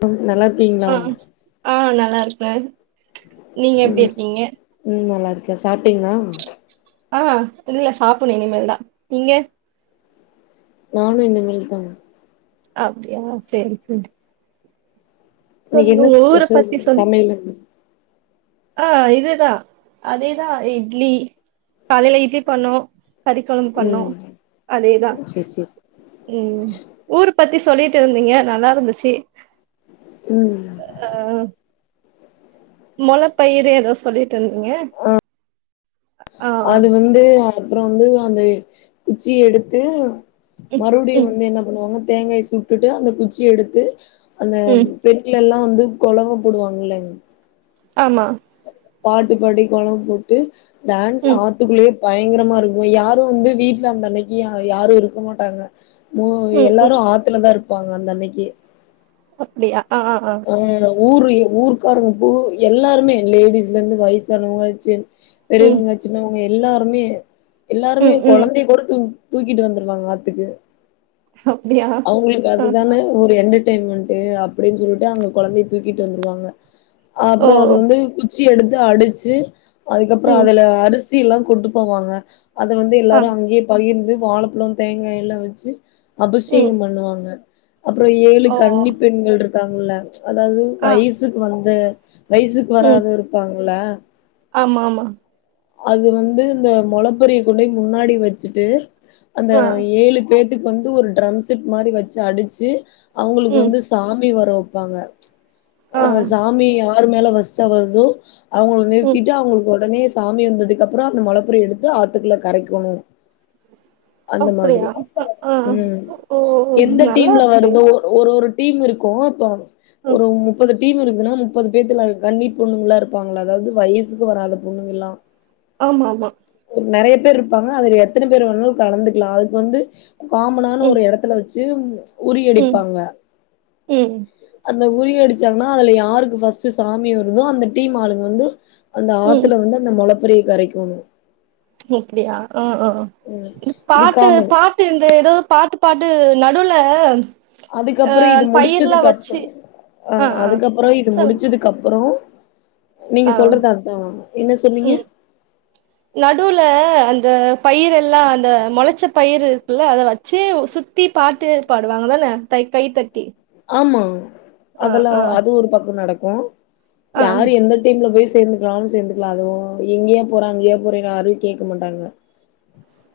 ப்ம் நல்லாருக்கீங்களா ஆஹ் நல்லாருக்கே நீங்க எப்டி இருக்கீங்க த்தா சாப்ட்டீங்ளா ஆஹ் இல்ல சாப்புட்ணூ இனிமேல் தா நீங்க நானு இந்தமேரி தாங்க அப்டியா செர் செரி இன்னிக்கு என்ன ஸ்பெஷல் சமையல் வந்து ஆஹ் இதுதா அதேதா இட்லி காலயில இட்லி பண்ணோ கறிக்கொலம்பு பண்ணோ ம் அதேதா சேரி சேரி உம் ஊர் பத்திஸ் சொல்லிட்டு இருந்தீங்க நல்லா இருந்துச்சு உம் மொளப்பயிரு ஏதோ சொல்லிட்ருந்தீங்க அது வந்து அஹ் அப்பற வந்து அந்தய் குச்சிய எடுத்து ம் மறுப்டியு ம் வந்து என்ன பண்ணுவாங்கனா தேங்காய சுட்டுட்டு அந்த குச்சி எடுத்து அந்த ம் பெண்கள்ளல்லா அஹ் வந்து கொலவ போடுவாங்க இல்லைங் ஆமா பாட்டு பாடி கொலவ போட்டு டா இந்த ம் ஆத்துக்குள்ளேப் பயங்கரமா இருக்குமோ யாரு வந்து வீட்டுல அந்த அன்னைக்கு யா யாரு இருக்க மாட்டாங்க மோ ம் ம் எல்லாரு ஆத்துலதா இருப் ப்பாங்க அந்தன்னைக்கே அப்டியா ஆ ஆ ஆ ஐயய்யோ ஊர்ல்லியே ஊருக்காருங்க ஃபுல் எல்லாருமே லேடிஸ்லேருந்து வயசானவங்க ஜென் ம் பெரியவங்க சின்னவங்க எல் எல்லாருமே எல்லாருமே ம் ம் கொழந்தயக்கூட தூக் தூக்கிட்டு வந்துருவாங்க ஆத்துக்கு அப்டியா அவ்ங்களுக்கு ஆ அதுதானே ஒரு எண்டர் டைமென்ட்டு அப்டின் சொல்ட்டு அங்க கொழந்தய தூக்கிட்டு வந்துருவாங்க ஓ அப்றோ அது வந்து குத் ச்சி எடுத்து அடுச்சு அதுக்கப்ற ம் அதுல அரிசி து எல்லாங் கொண்டு போவாங்க அது வந்து ஆ எல்லாரு அங்கே பகிர்ந்து வாழப்பழ தேங்கா எல்லா வச்சு அ ம் த்தயம் பண்ணுவாங்க அப்றோ ஏழு ஓ கன்னிப் பெண்கள் இருக் காங்ள அதாவ்து ஆ வயசுக்கு வந்த வய்சுக்கு ம் வராது இருப்பாங்க போல ஆமா ஆமா அது வந்து இந்த மொளப்பாரிய கொண்டோய் முன்னாடி வச்சுட்டு அந்த ஆ ஏழு பேர் இதுக்கு வந்து ஒரு ட்ரம் செட் மாரி வச்சு அடிச்சு அவ்ங்களுக்கு ம் வந்து சாமி வரும் பாங்க ஆ ஆஹ் சாமியா யாரு மேல ஃபஸ்ட்டு வருது அவ்ங்கள ம் நிறுத்திட்டு அவ்ங்களுக்கு ஒடனே சாமி வந்ததுக்கப்றோ அந்த மொளப்பாரிய எடுத்து ஆத்துக்குள்ள கரைக்கணு அந்த மாதிரி அப்டியா அ ஆ உம் ஓ எந்த நல்லா டீம்ல இருக்கே வருதோ ஒரு ஒரு டீம் இருக்கு அப்ப ம் ஒரு முப்பது டீம் இருக்குதுனா முப்பது பேத்துல கன்னிப் பொண்ணுங்களா இருப்பாங்களா அதாவ்து வயசுக்கு வராத பொண்ணுங்கள்லா ஆமா ஆமா நெறையா பேர் இருப்பாங்க அதுல எத்தன பேர் வேணாலு கலந்துக்லா அதுக்கு வந்து காமனான ம் ஒரு எடத்துல டீம்மு ம் உறியடிப்பாங்க அது ம் அந்த உரியடிச்சாங்கன்னா அதுல யாருக்கு ஃபர்ஸ்ட் சாமி வருந்தோ அந்த டீம் ஆளுங்க வந்து அந்த ம் ஆத்துல வந்து மொளப்பாரிய கரைக்கெணு ஓ அப்டியா அ அ அ இது பாட்டு காமன் பாட்டு இந்த ஏதோ பாட்டு பாட்டு இது நடுவுல அ அதுக்கப்பறோ இது பயிர்லா முடிச்சதுக்கு வச்சு அப்பறோ அ ஆ ஆ அதுக்கப்பறோ இது சொல்லுங் முடிச்சதுக்கு அப்றோ நீங்க ஆ சொல்றத அதுதா என்ன சொன்னீங்க ம் நடுவுல அந்த பயிரெல்லா அந்த மொளச்ச பயிர் இருக்குல்ல அத வச்சு சுத்தி பாட்டு பாடுவாங்க தான தை கைத்தட்டி ஆமா அதெல்லா அது ஒரு பக்கோ நடக்கு க்கும் ஆ யாரு எந்த டீம்ல போய் சே சேர்ந்துக்கலானு சேர்ந்துக்கலா அதுவு எங்கேயே போறாங்க எங்கேயே போறீங்கனு யாரும் கேக்க மாட்டாங்க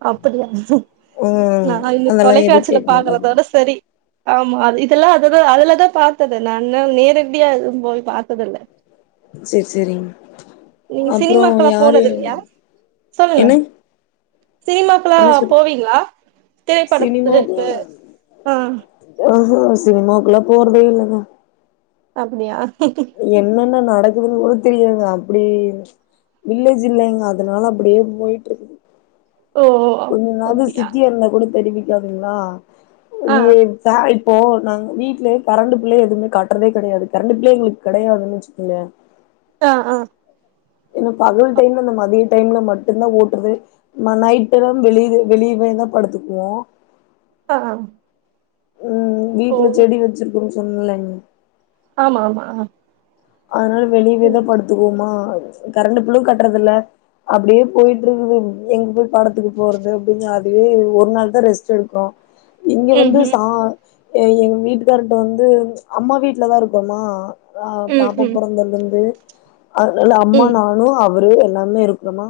அப்டியா ம் ம் நா இந்த அதெல்லா எதுவு தொலைக்காட்சியில கேக்க மாட்டாங்க பாக்குறதோட செரி ஆமா அது இதெல்லா அதுதா அதுலதா பாத்தது நானு நேரடியா போய் பாத்ததுல்ல செரி செரிங் நீங்க சினிமாக்கலா போனது இல்லயா சொல்லுங்க என்ன சினிமாக்கலா என்ன சொல் போவீங்களா திரைப்படத்து இருக்கு ஆ ஆ ஹ சினிமாவுக்குல்லா போறதே இல்லங்க அப்டியா என்னன்ன ந நடக்குதுன்னு கூட தெரியலங்க அப்டி வில்லேஜ் இல்லைங்க அதனால அப்படியே போயிட்டு இருக்குது ஓ கொஞ்ச நாள்ல அப்படியா சிட்டி இருந்த கூட தெரிவிக் தெரியாதுங்களா ஆ வி ஐப் சாயிப் இப்போ நாங்க வீட்லயே கரண்டு பில்லே எதுவுமே கட்றதே கெடையாது கரண்டு பில்லேயே எங்களுக்கு கெடையாதுன்னு வச்சுக்கங்ளே [unintelligible] ஆ என்ன பகல் ஆ டைம்ல இந்த மதியம் ட் டைம்ல மட்டும்தா ஓட்டுறது நைட் டைம் எல்லா வெளியவே வெளியவேதா படுத்துக்குவோ அ அம் ம் வீட்ல செடி வச்சுருக்கோங் உல்லன் ஆமா ஆமா ஆ அதனால வெளியவே தா ம் படுத்துக்குவோமா கரண்டு புள் கட்டுறதுல்ல அப்படியே போயிட்ருக்குது எங்க போய் படத்துக்கு போறது அப்படின்னு அதுவே ஒரு நாள்தா ரெஸ்ட் எடுத்தோ இங்க வந்து ம்ஹும் சா எங்க வீட்டுக்காரட்ட வந்து அம்மா வீட்டுல தா இருக்கோமா அதா ம் பாப்பாப் ம் புரந்தலருந்து அதனால அம்மா ம் நானுமழ் அவ் ஒரு வேல எல்லாமே இருக்கமா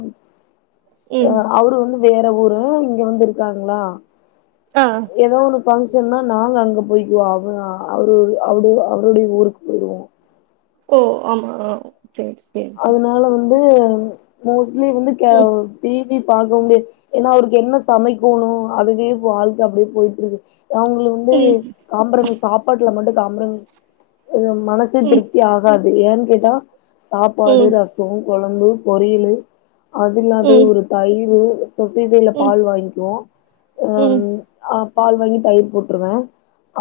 ஆ ம் அவரு வந்து வேற ஊரு இங்க வந்து இருக்காங்களா ஆ பங்க்ஷன்னா நாங்க அங்க போயிக்குவோ அவ அவரு அவடு அவருட ஊருக்கு போயிடுவோ ஓ ஆமா செரி செரி செரி ந்து மோஸ் [unintelligible] வந்து கவ் டிவி பாக்க முடியாது ஏன்னா அவருக்கு என்ன சமைக்கோணு அதுவே வாழ்க அப்டியே போய்ட்ருக்கு அவங்களு வந்து சாப்றது சாப்பாட்டுல மட்டு தாம்ரம் இது மனசு ம் திருப்தி ஆகா ஏன்கேட்டா சாப்பாடு ம் ரசோ கொழம்பு பொரியலு அதில்லாது ம் ஒரு தயிர்ரு சொசைட்டில ம் பால் வாங்கிக்வோ ம் அப் பால் வாங்கி தயிர் போட்ருவே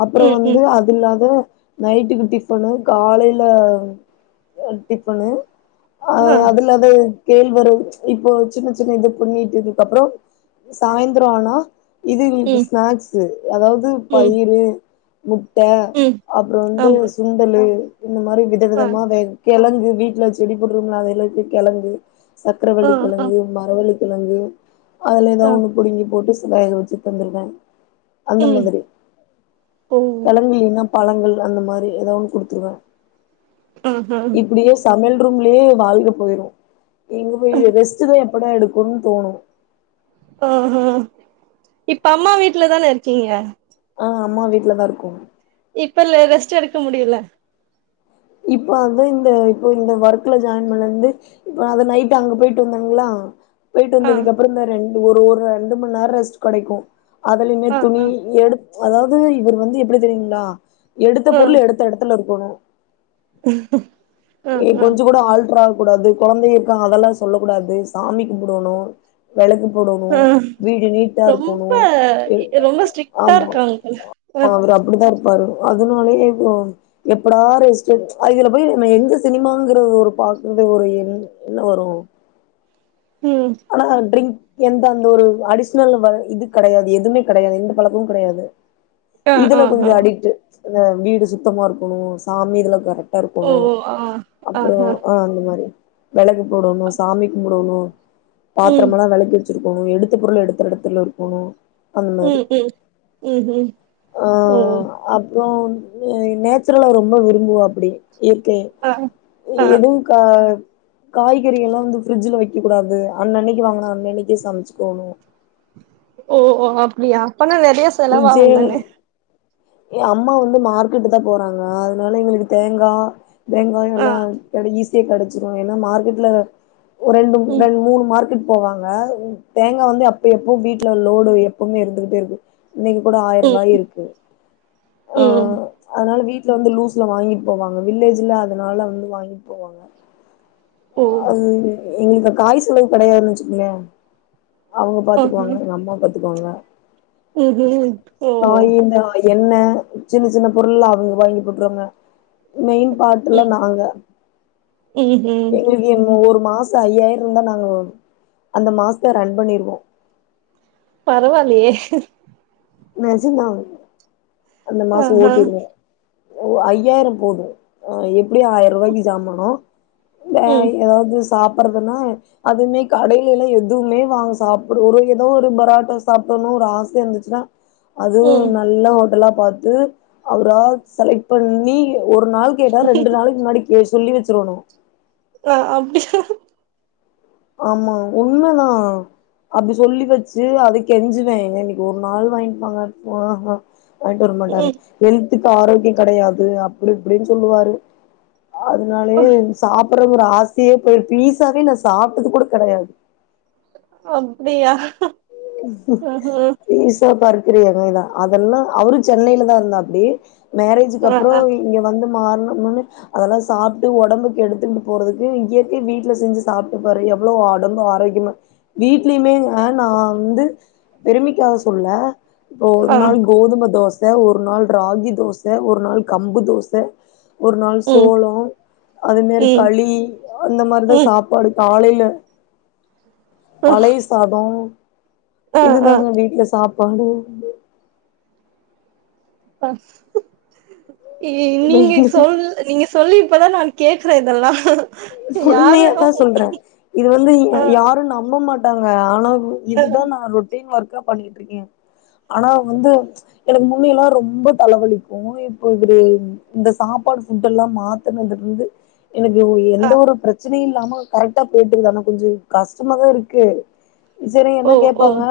அப்பற ம் ம் வந்து ம் அது இல்லாத நைட்டுக்கு டிபனு காலையில அஹ் டிப்பண்ணு ஆ அஹ் அதுலாது கேழ்வரகு இப்போ சின்ன சின்ன இது பண்ணிட்டுதுக்கு அப்பறோ சாயந்தர ஆனா இது இங்க்கு ம் ஸ்நாக்ஸு அதாவது ம் பயிரு முட்ட ம் அப்புறொ வந்து ஆமா சுண்டலு இந்த மாரி ஆ விதவிதமா வே கெழங்கு வீட்ல செடி போடுறோம்ள அதுல இருக்க கெழங்கு ஆ சக்கரவள்ளி ஆ கெழங்கு மரவள்ளிக் கெலங்கு அதுல ஏதா ஆ ஒண்ணு புடுங்கி போட்டுச் வேக வெச்சு தந்துருவே அந்த ம் மாதிரி ஓ கெளங்கு [unintelligible] பழங்கள் அந்த மாரி ஏதோ ஒன்னு குடுத்துருவே ஆஹா இப்டியே சம்யல் ரூம்லயே வாழ்க போயிரு எங்க போய் ரெஸ்டுதா எட் எப்படா எடுக்கொனு தோணு அஹ் ஹ இப்ப அம்மா வீட்லதானே இருக்கீங்க ஆஹ் அம்மா வீட்ல தா இருக்கும் இப்பல்ல ரெஸ்ட் எடுக்க முடியல இப்ப வந்து இந்த இப்ப இந்த ஒர்க்ல ஜாயின் பண்ணருந்து இப்ப அத நைட் அங்க போய்ட்டு வந்தங்க்ளா போய்ட்டு ஆ வந்ததுக்கு அப்ற இந்த ரெண் ஒரு ஒர் ரெண்டு மணி நேர ரெஸ்ட் கெடைக்கு அதுலயுமே ஆ துணி ஆ எடு அதாவது இவர் வந்து எப்டி தெரியுங்க்ளா எடுத்த ஆ பொருள் எடுத்த எடத்துல இருக் கனு [unintelligible] [unintelligible] கொஞ்ச கூட ஆள் ட்ரா கூடாது கொழந்தைங்க இருக்காங்க அதெல்லா சொல்ல கூடாது சாமி கும்புடோணு வெளக்கு போடணு ஆ வீடு நீட்டா ரொம்ப இருக்கணோ ரொம்ப ஸ்ட்ரிக்டா ஆமா இருக்காங்க போல அ அவுரு அப்டிதா இரு வரு அதனாலயே இப்பொ எப்படா ரெஸ்டு அதுங்களல போய் நா எங்க சினிமாங்குற ஒரு பாக்கும்போ ஒரு என்ன வரு ம் ஆனா ட்ரிங் எந்த அந்த ஒரு அடிஷ்னல் வ இது கெடையாது எதுமே கெடையாது எந்த பழக்கமு கெடையாது ஆ இதுல ஆ கொஞ்ச ஆ அடிக்டு இந்த வீடு சுத்தமா இருக்கணு சாமி இதலா கரெக் ஓ ஓ ஆஹ் ஓ ஆ [unintelligible] விளக்கு போடோணு சாமி கும்புடோணு ம் பாத்ரமெலா விளக்கி வச்சிருக் கொணு எடுத்த பொருள் எடுத்த எடத்துல இருக்கணு அந் மாரி ம் ம் ம் ம் ஓ ஆஹ் அப்றோ நேச்சுரல ரொம் ப விரும்புவாப்டி இர்க்கு ஆ எ ஆ எதுவுக்கா ஹ காய்கறி எல்லாம் வந்து ஃபிரிட்ஜில வைக்க கூடாது அன்னன்னைக்கு வாங்குனா அன்னன்னைக்கே சமைச்சுக்கோணு ஓ அ அப்டியா அப்பன்னா நெறைய செலவாவுந்தன்ன ஏ அம்மா வந்து மார்க்கெட்டு தா போறாங்க அதுனால எங்களுக்கு தேங்கா ஆ வெங்காயொல்லா கடைஸ் தி கிடச்சிரும் ஏன்னா மார்கெட்ல ஒ ரெண்டும் ம் ரெண் மூண் மார்க்கெட் போவாங்க தேங்கா வந்து அப்ப எப்போ வீட்ல லோடு எப்பவுமே இருந்துகிட்டே இருக்கு இன்னைக்கு கூட ம் ஆயிரங்காய் இருக்கு ம் ஆஹ் அதனால வீட் ட்ல வந்து லூஸ்ல வாங்கிட் போவாங்க வில்லேஜ்ஜில்ல அதனால வந்து வாங்கிட் போவாங்க ஓ அங் எங்களுக்க காய் செலவ் கிடையான்னு வச்சுக்கோயே அவுங்க பாத்துக்குவாங்க எங்க அம்மா பாத் துக்குவாங்க ஊஹூம் ஓ எண்ணெ சின்ன சின்ன பொருள்லாம் அவுங்க வாங்கி போட்ருவாங்க மெயின் பாட்டுலா நாங்க ஊஹீம் ஐயாயிருந்தா நாங்கோ அந்த மாசத்த ரன் பண்ணிருவோம் பரவால்லையே நெஜந்தா அந்த மாசொ ஆஹா ஓட்டிருவோம் ஒ ஐயாயிரம் போது அ எப்டியும் ஆயிரரூவாய்க்கு ஜாமானோ வே ம் ஏதாவதுஸ் சாப்புட்றதுன்னா அதுமே கடைலைலா எதுவுமே வாங் சாப்டு ஒரு ஏதோ ஒரு பராட்டா சாப்பிடனு ஒரு ஆசை இருந்துச்சுன்னா அதும் ம் நல்ல ஹோட்டலா பாத்து அவரா செலக்ட் பண்ணி ஒரு நாள் கேட்டா ரெண்டு நாளைக்கு முன்னாடி சொல்லி வச்சுரணு ஆஹ் அப்டியா ஆமா உண்மதான் அப்டி சொல்லி வச்சு அதை கெஞ்சுவன்ஏங்க இன்னைக்கு ஒரு நாள் [unintelligible] வாங்கிட்டு வர மாட்டாரு ம் எல் க்கு ஆரோக்கியம் கெடையாது அப்படி இப்படின்னு சொல்லுவாரு அதனாலயே சாப் ஒரு ஆசையே போய் பீஸாவ நான் சாப் அப்பது கூட கெடையாது அப்படியாஅஹ் இச பற் [unintelligible] அதெல்லாம் அவரும் சென்னையில தான் இருந்தாப்புடி மேரேஜக்கு ஆ அப்பறோ ஆ இங்க வந்து மாறணும்னு அதெல்லாம் சாப்பிட்டு உடம்புக்கு கெடுத்துண்டு போறதுக்கு இயற்கை வீட்டுல செஞ்சு சாப்பிட்டு பாரு எவ்வளவு உடம்பு ஆரோக்கியமா வீட்லயுமே வேணா வந்து பெருமிக்காக சொல்ல ஓர் ஆ ம் நாள் கோதுமதோச [unintelligible] ஒரு நாள் ராகி தோச ஒரு நாள் கம்பு தோச ஒரு நாள் ம் சோளொ அது மாரி ம் களி அந்த மாரிதான் ம் சாப்பாடு காலை ப பழைய சாதொ ஆ ஆ இதுதாங்க வீட்டுல சாப் பட ப்பா [unintelligible] இ நீங்க சொல் நீங்க சொல்லி இப்பதான் நான் கேட்கறேன் இதெல்லா யாரு உண்மையா ஆ தான் சொல்றேன் இது வந்து யாரும் நம்ப மாட் ட்டாங்க ஆனா ஆ இதுதான் நான் ரொட்டீன் ஒர்க் பண்ணிட்டு இருக்கே ஆனா வந்து எனக் முன்ன எல்லாம் ரொம்ப தலைவலிக்கும் இப்ப இ இந்த சாப்பாடு புட் எல்லாம் மாத்தனது இருந்து எனக்கு ஒரு ஆ பிரச்சனை பிரச்சனை இல்லாம கரெக்டா போயிட்டுக்குதுானா கொஞ்சோ கஷ்டமாாதான் இருக்கு செரி என்ன ஓ ஓ கேட்பாங்க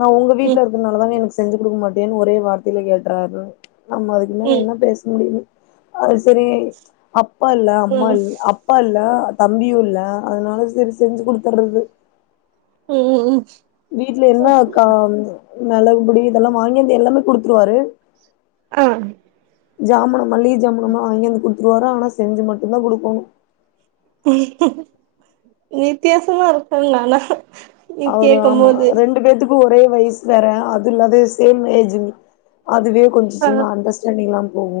நா உங்க ம் வீட்ல இருக்கனால தான எனக்கு செஞ்சு குடுக்க மாட்டேன்னு ஒரே வார்த்தையில கேட்ராறு ஆமா அதுக்குமேல ம் என்ன பேச முடிது அது செரி அப் பா இல்ல அம்மா ம் இல் அப்பா இல் ல தம்பியு இல்ல அதனால சேரி செஞ்சு குடுத்துட்றது ம் ம் ம் வீட்ல என்ன அக்கா அப்டியா ம் மெளகுபொடி இதெல்லா வாங்கியாந்து எல்லாமே குடுத்துருவாரு அ ஜாமனு மல்லிக ஜாமனுமா வாங்கியாந்து குடுத் த்ருவாரு ஆனா செஞ்சி மட்டுந்தா குடுக்கோணு வித்தியாசமா இருக்குங் ஆனா நீ அவரு கேக்கும் ஆம்மா போது ரெண்டு பேத்துக் கு ஒரே வய்சு வேற அது இல்லாத சேம் ஏஜ்ஜு அதுவே கொஞ்ச ஆ சின்ன அண்டஸ்டாண்டிங் இல்லாம போவு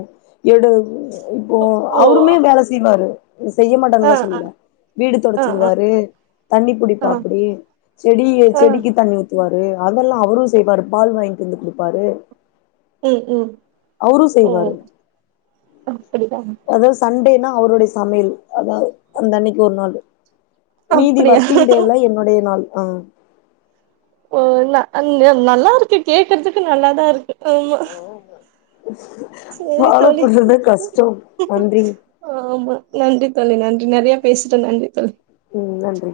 எடு [unintelligible] இப்போ ஓ அவருமே வேல செய்வாரு செய்ய ஆ மாட்டன்ல்லா ஆ சொல்லல வீடு ஆ ஆ தொடைச்சிவுடுவாரு தண்ணி ஆ புடிப்பாப்டி செடி ஆ செடிக்கு தண்ணி ஊத் துவாரு அதெல்லா அவரு செய்வாரு பால் வாங்ட்டு வந்து குடுப்பாரு ம் ம் அவரு ஓ செய்வாரு அப்படியா அதாவ் சண்டேனா அவரோடைய ச மையல் அதாவ அந்த அன்னைக் ஒரு நாளு மீதி அப்படியா ஒர்க்கிங் டேல என்னோடைய நாள் அ ஓ ந ந த நல்லா இருக்கு கேக்கற்துக்கு நல்லாதா இருக்கு ஆமா சேரி ஃபாலோ தோலி பண்றது கஷ்டம் நன்றிங் ஆம்மா நன்றி தோலி நன்றி நெறைய பேசிட்டோ நன்றி தோலி ம் நன்றி